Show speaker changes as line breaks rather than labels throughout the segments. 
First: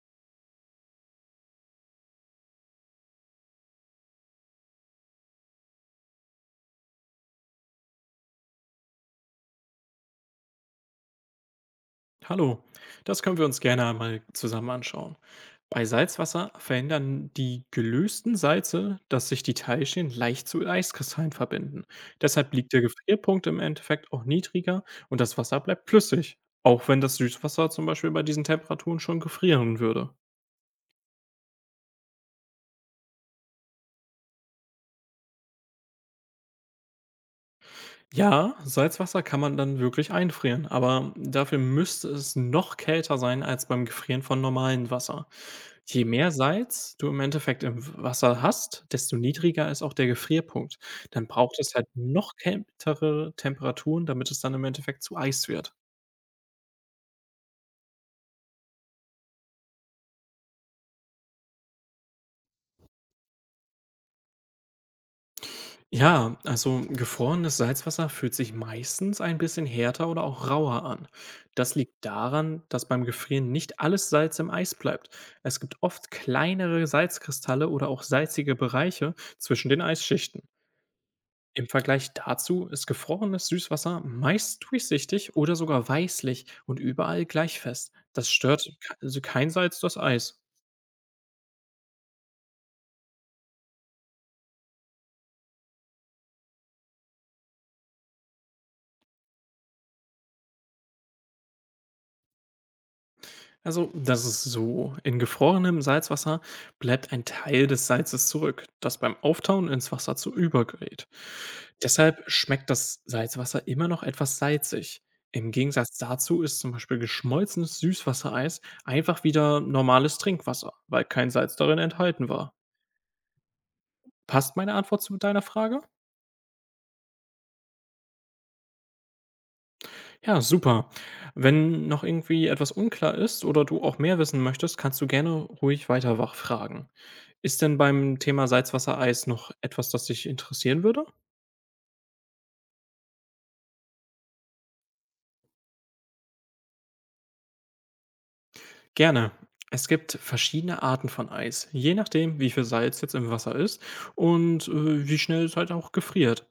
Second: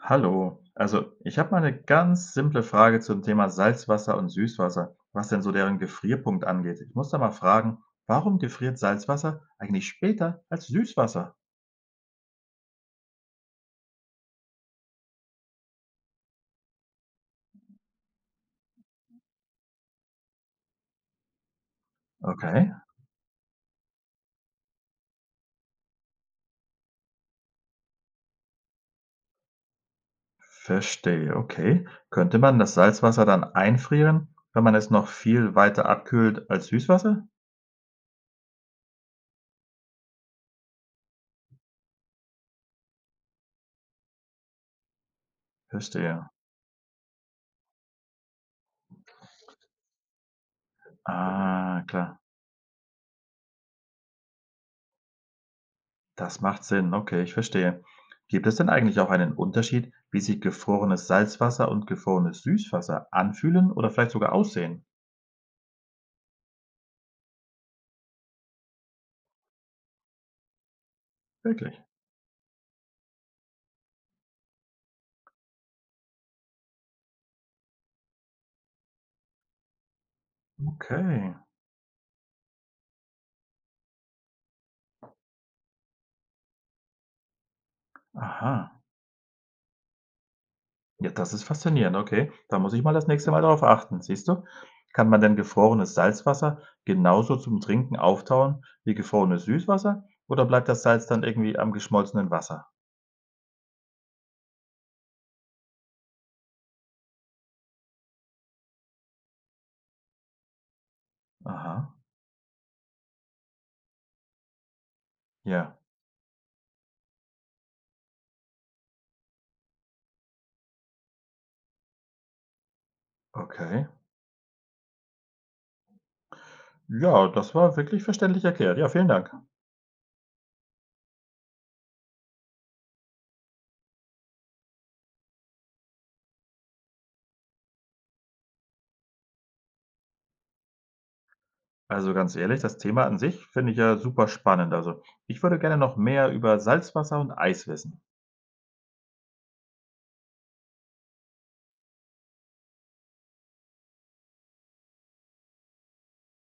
Hallo, also ich habe mal eine ganz simple Frage zum Thema Salzwasser und Süßwasser, was denn so deren Gefrierpunkt angeht. Ich muss da mal fragen, warum gefriert Salzwasser eigentlich später als Süßwasser?
Hallo, das können wir uns gerne einmal zusammen anschauen. Bei Salzwasser verändern die gelösten Salze, dass sich die Teilchen leicht zu Eiskristallen verbinden. Deshalb
Okay,
liegt der Gefrierpunkt im Endeffekt auch niedriger und das Wasser bleibt flüssig, auch wenn das Süßwasser zum Beispiel bei diesen Temperaturen schon gefrieren würde.
verstehe, okay. Könnte man das Salzwasser dann einfrieren, wenn man es noch viel weiter abkühlt als Süßwasser?
Ja, Salzwasser kann man dann wirklich einfrieren, aber dafür müsste es noch kälter sein als beim Gefrieren von normalem Wasser. Je
Verstehe.
mehr Salz du im Endeffekt im Wasser hast, desto niedriger ist auch der Gefrierpunkt. Dann braucht es
Ah,
halt
klar.
noch kältere Temperaturen, damit es dann im Endeffekt zu Eis wird.
Das macht Sinn. Okay, ich verstehe. Gibt es denn eigentlich auch einen Unterschied, wie sich gefrorenes Salzwasser und gefrorenes Süßwasser anfühlen oder vielleicht sogar aussehen?
Ja, also gefrorenes Salzwasser fühlt sich meistens ein bisschen härter oder auch rauer an. Das
Wirklich?
liegt daran, dass beim Gefrieren nicht alles Salz im Eis bleibt. Es gibt oft kleinere Salzkristalle oder auch salzige Bereiche zwischen den Eisschichten.
Okay.
Im Vergleich dazu ist gefrorenes Süßwasser meist durchsichtig oder sogar weißlich und überall gleich fest. Das stört
Aha.
also kein Salz das Eis.
Ja, das ist faszinierend. Okay, da muss ich mal das nächste Mal darauf achten. Siehst du? Kann man denn gefrorenes Salzwasser genauso zum Trinken auftauen wie gefrorenes Süßwasser? Oder bleibt das Salz dann irgendwie am geschmolzenen Wasser?
Also, das ist so. In gefrorenem Salzwasser bleibt ein Teil des Salzes zurück, das beim Auftauen ins Wasser zu übergerät.
Aha.
Deshalb schmeckt das Salzwasser immer noch etwas salzig. Im
Ja.
Gegensatz dazu ist zum Beispiel geschmolzenes Süßwassereis einfach wieder normales Trinkwasser, weil kein Salz darin enthalten war.
Okay.
Passt meine Antwort zu deiner Frage?
Ja, das war wirklich verständlich erklärt. Ja, vielen Dank.
Ja, super. Wenn noch irgendwie etwas unklar ist oder du auch mehr wissen möchtest, kannst du gerne ruhig weiter wachfragen. Ist denn beim Thema Salzwassereis noch etwas, das dich interessieren würde?
Also ganz ehrlich, das Thema an sich finde ich ja super spannend. Also ich würde gerne noch mehr über Salzwasser und Eis wissen.
Gerne. Es gibt verschiedene Arten von Eis, je nachdem, wie viel Salz jetzt im Wasser ist und wie schnell es halt auch gefriert.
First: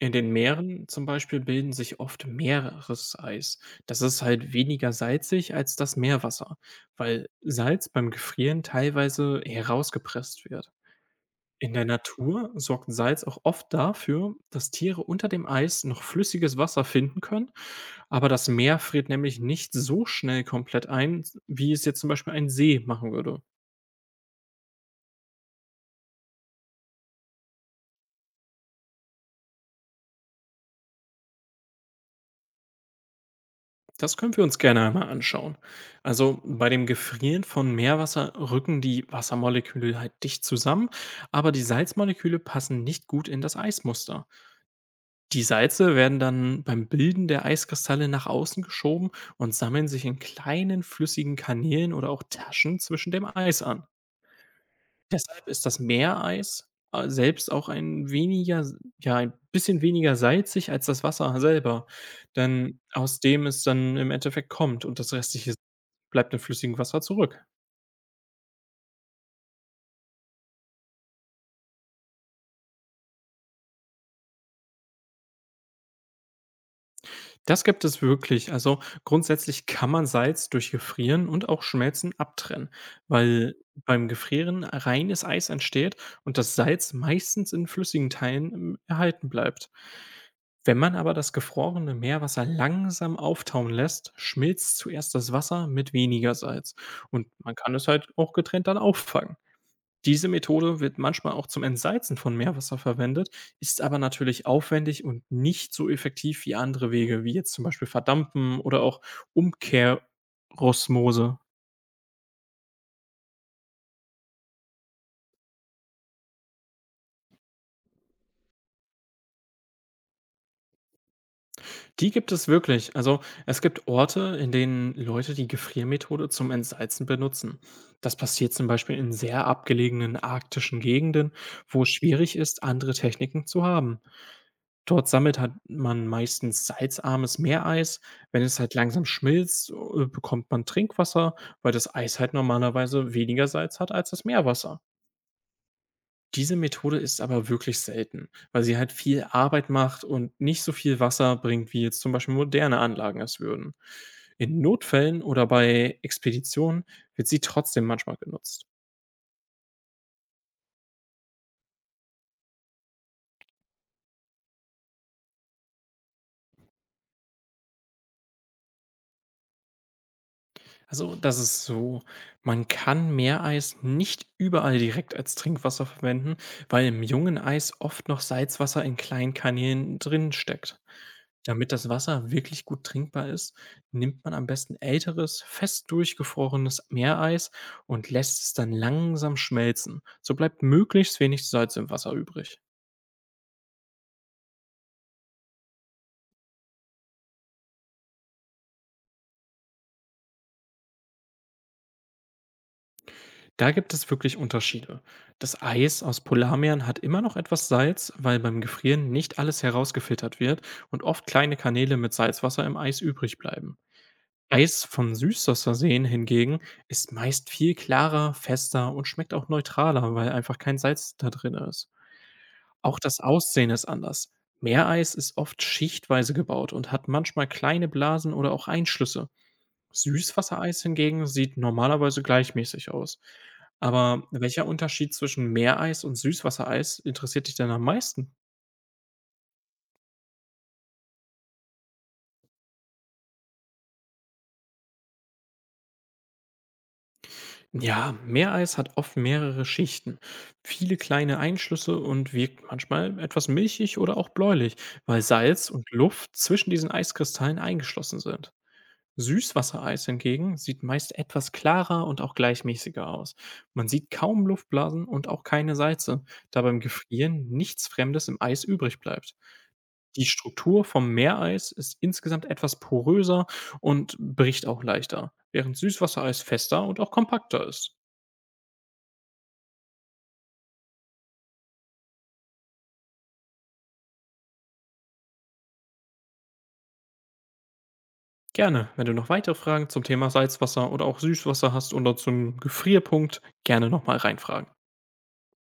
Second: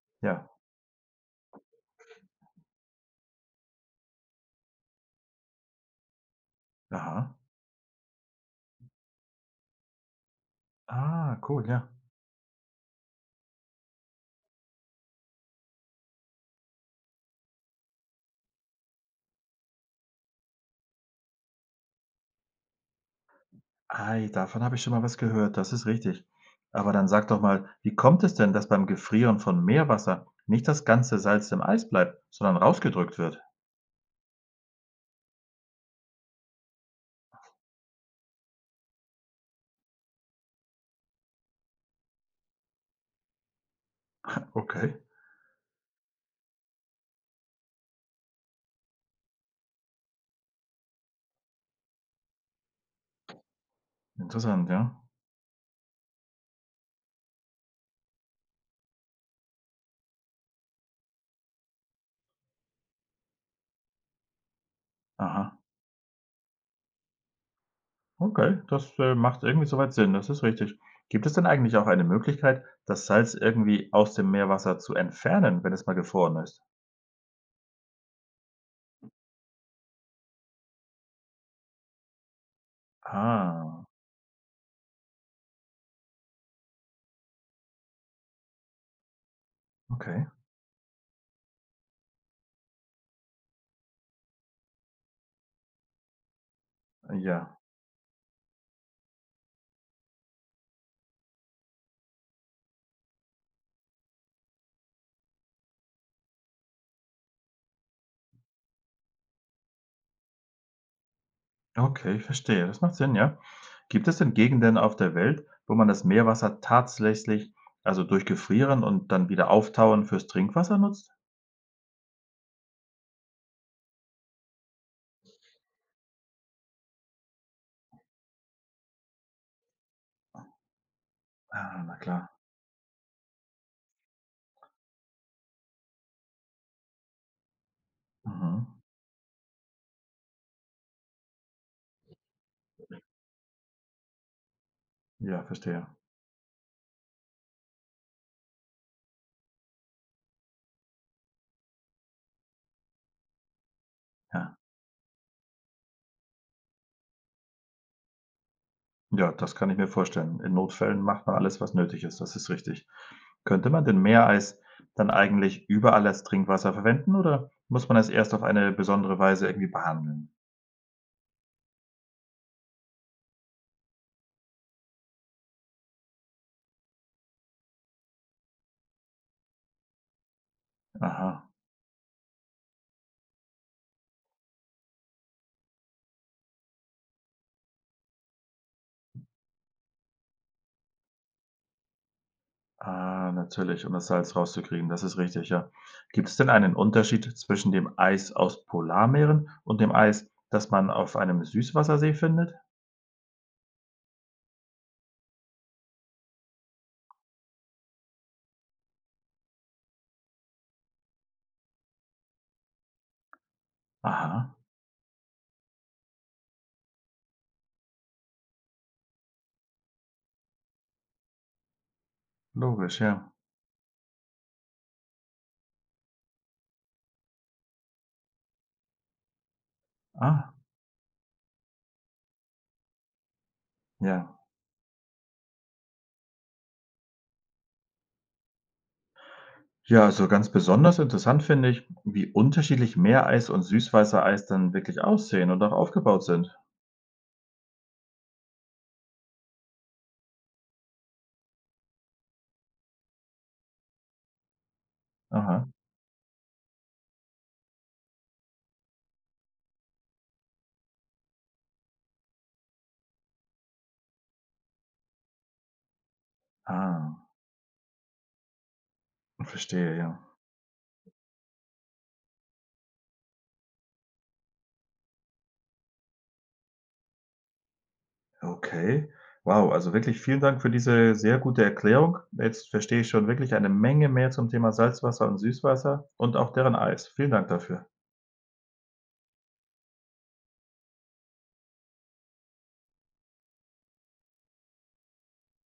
In den
Ja.
Meeren zum Beispiel bilden sich oft Meereseis. Das ist halt weniger salzig als das Meerwasser, weil
Aha.
Salz beim Gefrieren teilweise herausgepresst wird.
Ah, cool,
In der
ja.
Natur sorgt Salz auch oft dafür, dass Tiere unter dem Eis noch flüssiges Wasser finden können, aber das Meer friert nämlich nicht so schnell komplett ein, wie es jetzt zum Beispiel ein See machen würde.
Ei, davon habe ich schon mal was gehört, das ist richtig. Aber dann sag doch mal, wie kommt es denn, dass beim Gefrieren von Meerwasser nicht das ganze Salz im Eis bleibt, sondern rausgedrückt wird?
Das können wir uns gerne einmal anschauen. Also bei dem Gefrieren von Meerwasser rücken die Wassermoleküle halt dicht zusammen, aber die Salzmoleküle passen nicht gut in das Eismuster.
Okay,
Die Salze werden dann beim Bilden der Eiskristalle nach außen geschoben und sammeln sich in kleinen flüssigen Kanälen oder auch Taschen zwischen dem Eis an.
interessant, ja.
Deshalb ist das Meereis selbst auch ein weniger, ja, ein bisschen weniger salzig als das Wasser selber, denn aus dem es dann im Endeffekt kommt und das
Aha.
restliche bleibt im flüssigen Wasser zurück.
Okay, das macht irgendwie soweit Sinn, das ist richtig. Gibt es denn eigentlich auch eine Möglichkeit, das Salz irgendwie aus dem Meerwasser zu entfernen, wenn es mal gefroren ist?
Das gibt es wirklich. Also grundsätzlich kann man Salz durch Gefrieren und auch Schmelzen abtrennen, weil
Ah,
beim Gefrieren reines Eis entsteht und das Salz meistens in flüssigen Teilen erhalten bleibt.
okay.
Wenn man aber das gefrorene Meerwasser langsam auftauen lässt, schmilzt zuerst das Wasser mit weniger Salz und man
Ja,
kann es halt auch getrennt dann auffangen. Diese Methode wird manchmal auch zum Entsalzen von Meerwasser verwendet, ist aber natürlich aufwendig und nicht so effektiv wie andere Wege, wie jetzt zum Beispiel Verdampfen oder auch Umkehrosmose.
okay, ich verstehe. Das macht Sinn, ja. Gibt es denn Gegenden auf der Welt, wo man das Meerwasser tatsächlich, also durch Gefrieren und dann wieder Auftauen fürs Trinkwasser nutzt?
Die gibt es wirklich. Also es gibt Orte, in denen Leute die Gefriermethode zum Entsalzen benutzen. Das passiert zum Beispiel in sehr abgelegenen arktischen Gegenden, wo
Ah,
es
na klar.
schwierig ist, andere Techniken zu haben. Dort sammelt hat man meistens salzarmes Meereis. Wenn es
Mhm.
halt langsam schmilzt, bekommt man Trinkwasser, weil das Eis halt normalerweise weniger Salz hat als das Meerwasser.
Ja, verstehe.
Diese Methode ist aber wirklich selten, weil sie halt viel Arbeit macht und nicht so viel Wasser bringt, wie jetzt zum Beispiel moderne Anlagen es würden.
Ja.
In Notfällen oder bei Expeditionen wird sie trotzdem manchmal genutzt.
Ja, das kann ich mir vorstellen. In Notfällen macht man alles, was nötig ist. Das ist richtig. Könnte man denn Meereis dann eigentlich überall als Trinkwasser verwenden oder muss man es erst auf eine besondere Weise irgendwie behandeln?
Also, das ist so, man kann Meereis nicht überall direkt als Trinkwasser verwenden, weil im jungen Eis oft noch Salzwasser in kleinen Kanälen drin steckt.
Aha.
Damit das Wasser wirklich gut trinkbar ist, nimmt man am besten älteres, fest durchgefrorenes Meereis und lässt es dann langsam schmelzen. So bleibt möglichst wenig Salz im Wasser übrig.
Ah, natürlich, um das Salz rauszukriegen, das ist richtig, ja. Gibt es denn einen Unterschied zwischen dem Eis aus Polarmeeren und dem Eis, das man auf einem Süßwassersee findet?
Da gibt es wirklich Unterschiede. Das Eis aus Polarmeeren hat immer noch etwas Salz, weil beim Gefrieren nicht alles herausgefiltert wird und oft kleine Kanäle mit Salzwasser im Eis übrig bleiben.
Aha,
Eis von Süßwasserseen hingegen ist meist viel klarer, fester und schmeckt auch neutraler, weil einfach kein Salz da drin ist. Auch
logisch,
das
ja.
Aussehen ist anders. Meereis ist oft schichtweise gebaut und hat manchmal kleine Blasen oder auch Einschlüsse.
Ah,
Süßwassereis hingegen sieht normalerweise gleichmäßig aus. Aber
ja.
welcher Unterschied zwischen Meereis und Süßwassereis interessiert dich denn am meisten?
Ja, also ganz besonders interessant finde ich, wie unterschiedlich Meereis und Süßwassereis dann wirklich aussehen und auch aufgebaut sind.
Ja, Meereis hat oft mehrere Schichten, viele kleine Einschlüsse und wirkt manchmal etwas milchig oder auch bläulich, weil
Aha,
Salz und Luft zwischen diesen Eiskristallen eingeschlossen sind. Süßwassereis hingegen sieht meist etwas klarer und auch gleichmäßiger aus. Man sieht kaum Luftblasen und auch keine Salze, da beim
ah,
Gefrieren nichts Fremdes im Eis übrig bleibt.
verstehe, ja.
Die Struktur vom Meereis ist insgesamt etwas poröser und bricht auch leichter, während Süßwassereis fester und auch kompakter ist.
Okay. Wow, also wirklich vielen Dank für diese sehr gute Erklärung. Jetzt verstehe ich schon wirklich eine Menge mehr zum Thema Salzwasser und Süßwasser und auch deren Eis. Vielen Dank dafür.
Gerne, wenn du noch weitere Fragen zum Thema Salzwasser oder auch Süßwasser hast oder zum Gefrierpunkt, gerne nochmal reinfragen.